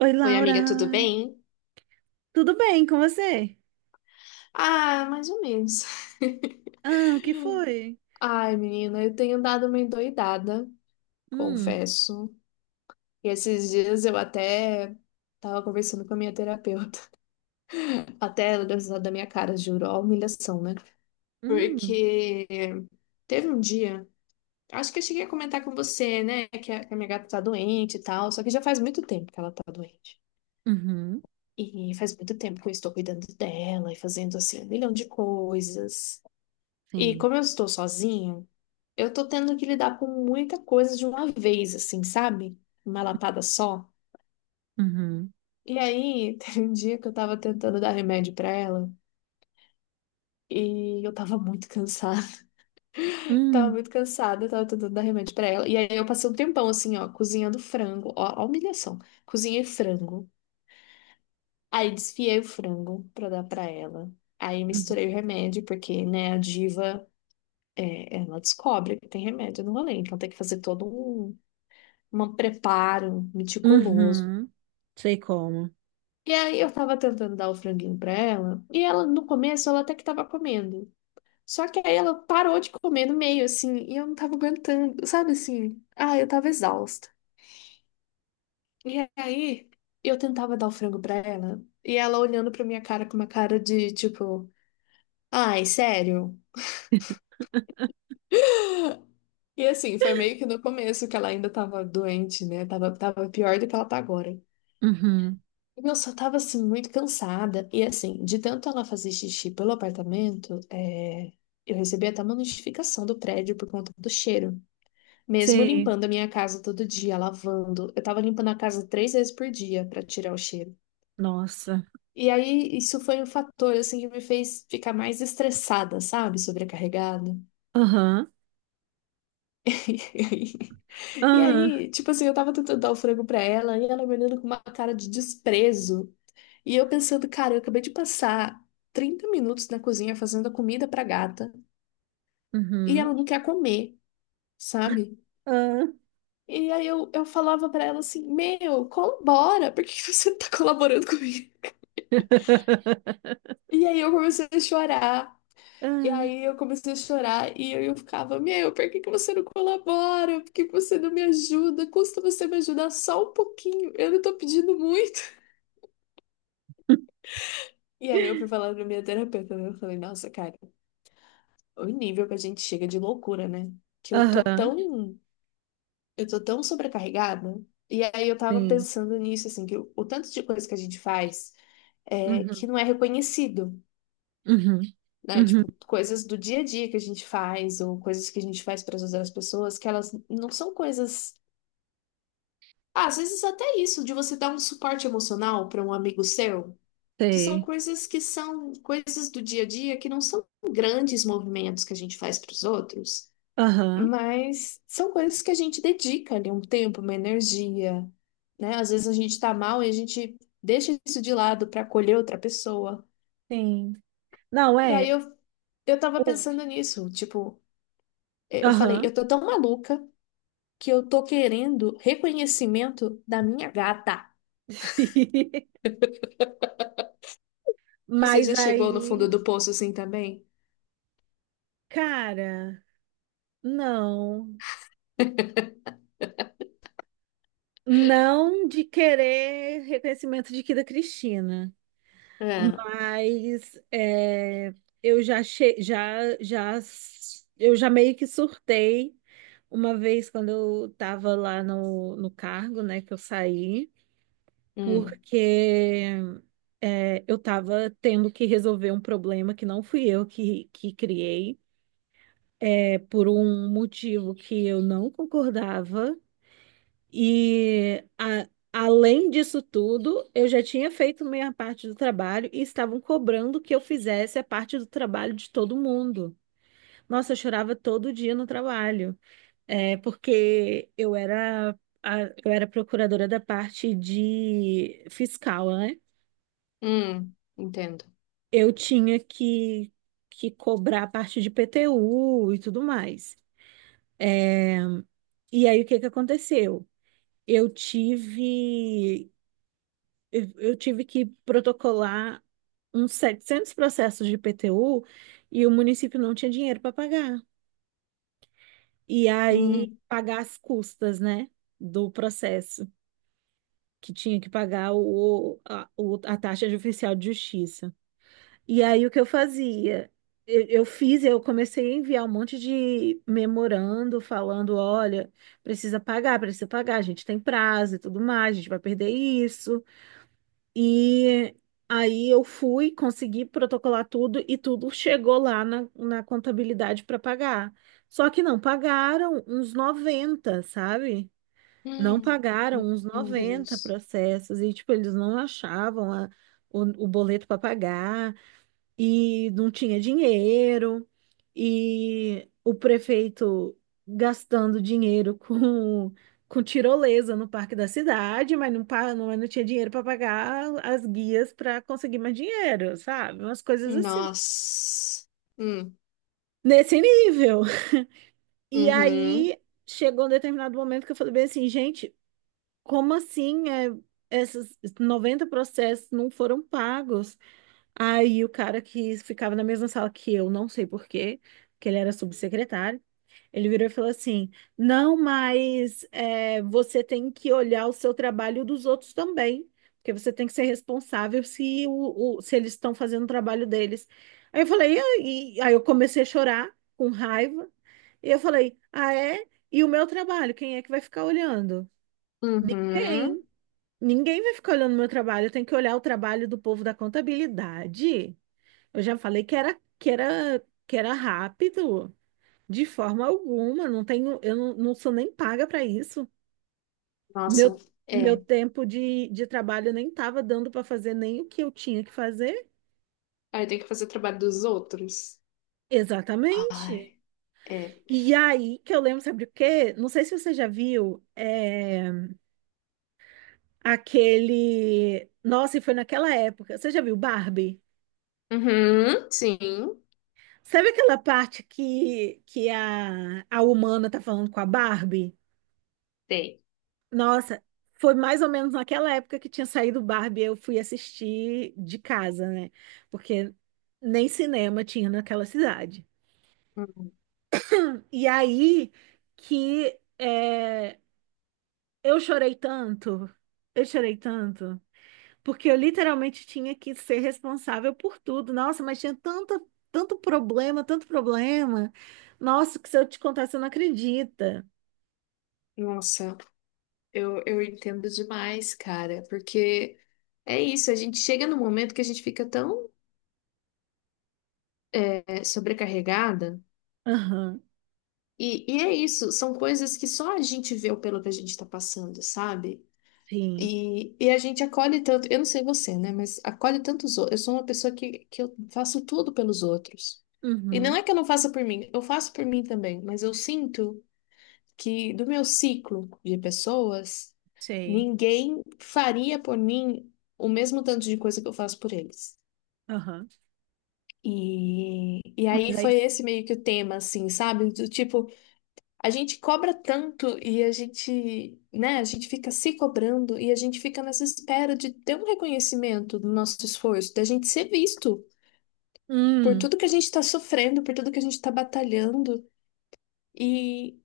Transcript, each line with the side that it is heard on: right: Oi,
left: Oi,
right: Laura.
left: amiga, tudo bem?
right: Tudo bem com você?
left: Ah, mais ou menos.
right: Ah, o que foi?
left: Ai, menina, eu tenho dado uma endoidada,
right: Hum.
left: confesso. E esses dias eu até tava conversando com a minha terapeuta. Até ela deu risada da minha cara, juro, ó, a humilhação, né?
right: Hum.
left: Porque teve um dia, acho que eu cheguei a comentar com você, né, que a minha gata tá doente e tal, só que já faz muito tempo que ela tá doente.
right: Uhum.
left: E faz muito tempo que eu estou cuidando dela e fazendo assim um milhão de coisas. E
right: Sim.
left: como eu estou sozinha, eu tô tendo que lidar com muita coisa de uma vez, assim, sabe? Uma lapada só.
right: Uhum.
left: E aí, teve um dia que eu tava tentando dar remédio pra ela e eu tava muito cansada. Tava
right: Hum.
left: muito cansada, eu tava tentando dar remédio pra ela. E aí eu passei um tempão assim, ó, cozinhando frango. Ó, a humilhação. Cozinhei frango. Aí desfiei o frango pra dar pra ela. Aí
right: Uhum.
left: misturei o remédio, porque, né, a diva, é, ela descobre que tem remédio no rolê. Então tem que fazer todo um, um preparo meticuloso.
right: Uhum. Sei como.
left: E aí eu tava tentando dar o franguinho pra ela, e ela, no começo, ela até que tava comendo. Só que aí ela parou de comer no meio, assim, e eu não tava aguentando, sabe assim? Ah, eu tava exausta. E aí eu tentava dar o frango pra ela, e ela olhando pra minha cara com uma cara de tipo, ai, sério? E assim, foi meio que no começo que ela ainda tava doente, né? Tava, tava pior do que ela tá agora.
right: Uhum.
left: Eu só tava assim muito cansada. E assim, de tanto ela fazer xixi pelo apartamento, é, eu recebi até uma notificação do prédio por conta do cheiro. Mesmo
right: Sei.
left: limpando a minha casa todo dia, lavando, eu tava limpando a casa 3 vezes por dia pra tirar o cheiro.
right: Nossa.
left: E aí, isso foi um fator assim que me fez ficar mais estressada, sabe? Sobrecarregada.
right: Aham.
left: E
right: Aham.
left: aí, tipo assim, eu tava tentando dar o frango pra ela e ela me olhando com uma cara de desprezo. E eu pensando, cara, eu acabei de passar 30 minutos na cozinha fazendo a comida pra gata e
right: Uhum.
left: ela não quer comer, sabe?
right: Ah.
left: E aí eu falava pra ela assim: Meu, colabora, por que que você não tá colaborando comigo? E aí eu comecei a chorar. E
right: Ah.
left: aí eu comecei a chorar e eu ficava: Meu, por que que você não colabora? Por que que você não me ajuda? Custa você me ajudar só um pouquinho, eu não tô pedindo muito. E aí eu fui falar pra minha terapeuta, né? Eu falei: Nossa, cara. O nível que a gente chega de loucura, né? Que
right: Aham.
left: eu tô tão sobrecarregada. E aí eu tava
right: Sim.
left: pensando nisso, assim, que o tanto de coisa que a gente faz é que
right: Uhum.
left: não é reconhecido,
right: Uhum.
left: né?
right: Uhum.
left: Tipo, coisas do dia a dia que a gente faz, ou coisas que a gente faz para ajudar as pessoas, que elas não são coisas. Ah, às vezes até isso, de você dar um suporte emocional para um amigo seu,
right: Sei.
left: que são coisas do dia a dia que não são grandes movimentos que a gente faz para os outros.
right: Aham.
left: Mas são coisas que a gente dedica ali um tempo, uma energia, né? Às vezes a gente tá mal e a gente deixa isso de lado para acolher outra pessoa.
right: Sim. Não,
left: E aí
right: é.
left: eu tava
right: o-
left: pensando nisso, tipo, eu falei,
right: Aham.
left: eu tô tão maluca que eu tô querendo reconhecimento da minha gata. Você
right: Mas
left: já chegou no fundo
right: aí,
left: do poço assim também?
right: cara, não. Não de querer reconhecimento de que da Cristina,
left: É,
right: mas é, eu já, eu já meio que surtei uma vez quando eu estava lá no cargo, né, que eu saí,
left: hum,
right: porque é, eu estava tendo que resolver um problema que não fui eu que criei. É, por um motivo que eu não concordava, e além disso tudo, eu já tinha feito minha parte do trabalho e estavam cobrando que eu fizesse a parte do trabalho de todo mundo. Nossa, eu chorava todo dia no trabalho, é, porque eu era procuradora da parte de fiscal, né?
left: entendo.
right: Eu tinha que, cobrar a parte de PTU e tudo mais. E aí, o que que aconteceu? eu tive eu tive que protocolar uns 700 processos de IPTU e o município não tinha dinheiro para pagar. E aí
left: Hum,
right: pagar as custas, né, do processo, que tinha que pagar o, a, a taxa de oficial de justiça. E aí o que eu fazia? Eu comecei a enviar um monte de memorando falando, olha, precisa pagar, a gente tem prazo e tudo mais, a gente vai perder isso. E aí eu fui, consegui protocolar tudo e tudo chegou lá na contabilidade para pagar. Só que não pagaram uns 90, sabe? Não
left: hum,
right: pagaram uns
left: meu
right: noventa
left: Deus.
right: processos e, tipo, eles não achavam o boleto para pagar e não tinha dinheiro, e o prefeito gastando dinheiro com tirolesa no parque da cidade, mas não, não tinha dinheiro para pagar as guias para conseguir mais dinheiro, sabe? Umas coisas assim,
left: Nossa. Hum,
right: nesse nível. E
left: uhum.
right: aí chegou um determinado momento que eu falei bem assim, gente, como assim é, esses 90 processos não foram pagos? Aí o cara que ficava na mesma sala que eu, não sei por quê, que ele era subsecretário, ele virou e falou assim: Não, mas é, você tem que olhar o seu trabalho dos outros também, porque você tem que ser responsável se, se eles estão fazendo o trabalho deles. Aí eu falei, aí eu comecei a chorar com raiva, e eu falei, ah, é? E o meu trabalho, quem é que vai ficar olhando?
left: Uhum.
right: Quem? Ninguém vai ficar olhando o meu trabalho, eu tenho que olhar o trabalho do povo da contabilidade. Eu já falei que era rápido, de forma alguma. Não tenho, eu não, não sou nem paga para isso.
left: Nossa,
right: Meu meu
left: é.
right: tempo de trabalho nem estava dando para fazer nem o que eu tinha que fazer.
left: Aí tem que fazer trabalho dos outros. Ai,
right: Exatamente.
left: é.
right: E aí que eu lembro, sabe o quê? Não sei se você já viu é, aquele. Nossa, e foi naquela época. Você já viu Barbie?
left: Uhum, sim,
right: Sabe aquela parte que, a humana tá falando com a Barbie?
left: tem.
right: Nossa, foi mais ou menos naquela época que tinha saído Barbie, eu fui assistir de casa, né? Porque nem cinema tinha naquela cidade.
left: Uhum.
right: E aí que é, eu chorei tanto, eu chorei tanto, porque eu literalmente tinha que ser responsável por tudo. Nossa, mas tinha tanta, tanto problema, tanto problema. Nossa, que se eu te contar, você não acredita.
left: Nossa, eu entendo demais, cara, porque é isso, a gente chega num momento que a gente fica tão é, sobrecarregada,
right: Aham.
left: e, é isso, são coisas que só a gente vê o pelo que a gente tá passando, sabe?
right: Sim.
left: E, a gente acolhe tanto, eu não sei você, né? Mas acolhe tantos outros. Eu sou uma pessoa que eu faço tudo pelos outros. E não
right: Uhum.
left: é que eu não faça por mim, eu faço por mim também, mas eu sinto que do meu ciclo de pessoas,
right: Sei.
left: ninguém faria por mim o mesmo tanto de coisa que eu faço por eles.
right: Aham.
left: E, aí
right: Mas aí.
left: foi esse meio que o tema, assim, sabe? Do tipo. A gente cobra tanto e a gente, né, a gente fica se cobrando e a gente fica nessa espera de ter um reconhecimento do nosso esforço, da gente ser visto por
right: Hum.
left: tudo que a gente está sofrendo, por tudo que a gente está batalhando. E,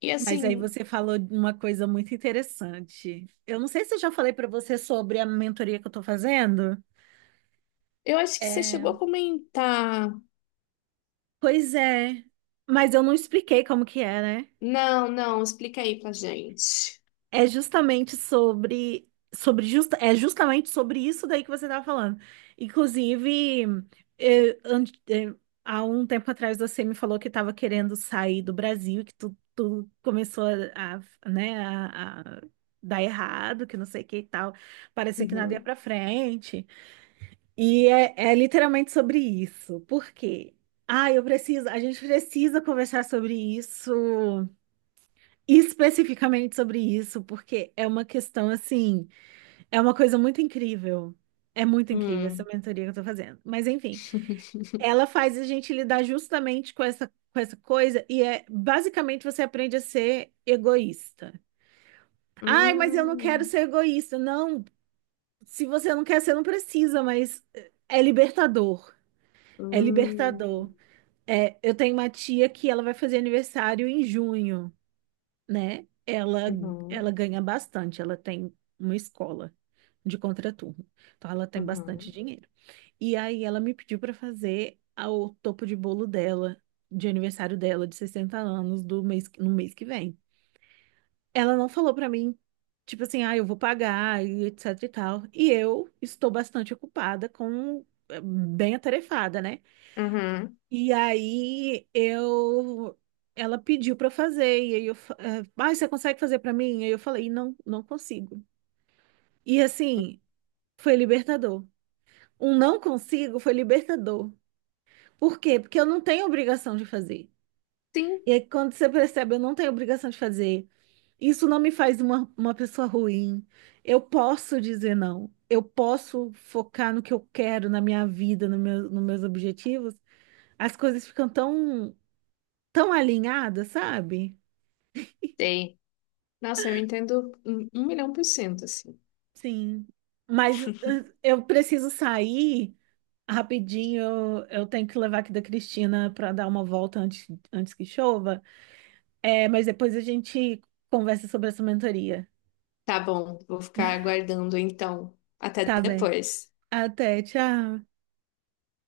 left: e
right: Mas aí
left: assim,
right: você falou de uma coisa muito interessante. Eu não sei se eu já falei para você sobre a mentoria que eu estou fazendo.
left: eu acho que você
right: É,
left: chegou a comentar.
right: pois é, mas eu não expliquei como que é, né?
left: Não, não, explica aí pra gente.
right: É justamente sobre, é justamente sobre isso daí que você estava falando. Inclusive, eh, an- eh, há um tempo atrás você me falou que estava querendo sair do Brasil, que tu começou a, né, a dar errado, que não sei o que e tal. Parecia que nada ia
left: Uhum.
right: para frente. E é, é literalmente sobre isso. Por quê? A gente precisa conversar sobre isso, especificamente sobre isso, porque é uma questão assim, é uma coisa muito incrível. É muito incrível essa
left: Hum.
right: mentoria que eu tô fazendo. Mas enfim, ela faz a gente lidar justamente com essa coisa e é basicamente você aprende a ser egoísta. Ai, mas eu não quero
left: Hum.
right: ser egoísta. Não, se você não quer ser, não precisa, mas é libertador. É
left: Hum.
right: libertador. É, eu tenho uma tia que ela vai fazer aniversário em junho. Né?
left: Uhum.
right: Ela ganha bastante, ela tem uma escola de contraturno, então ela tem bastante
left: Uhum.
right: dinheiro. E aí ela me pediu para fazer o topo de bolo dela, de aniversário dela, de 60 anos, do mês, no mês que vem. Ela não falou para mim, tipo assim, ah, eu vou pagar e etc e tal. E eu estou bastante ocupada com, bem atarefada, né?
left: Uhum.
right: E aí eu ela pediu para fazer e aí eu, fa- eh, ah, você consegue fazer para mim? E aí eu falei, não, não consigo. E assim, foi libertador. Um não consigo foi libertador. Por quê? Porque eu não tenho obrigação de fazer.
left: Sim,
right: E aí quando você percebe, eu não tenho obrigação de fazer. Isso não me faz uma pessoa ruim. Eu posso dizer não. Eu posso focar no que eu quero, na minha vida, no meu, nos meus objetivos. As coisas ficam tão, tão alinhada, sabe?
left: tem. Nossa, eu entendo um milhão por cento, assim.
right: Sim. Mas eh, eu preciso sair rapidinho. Eu tenho que levar aqui da Cristina para dar uma volta antes, antes que chova. É, mas depois a gente conversa sobre essa mentoria.
left: Tá bom, vou ficar aguardando então. Até
right: Tá bem.
left: depois.
right: Até, tchau.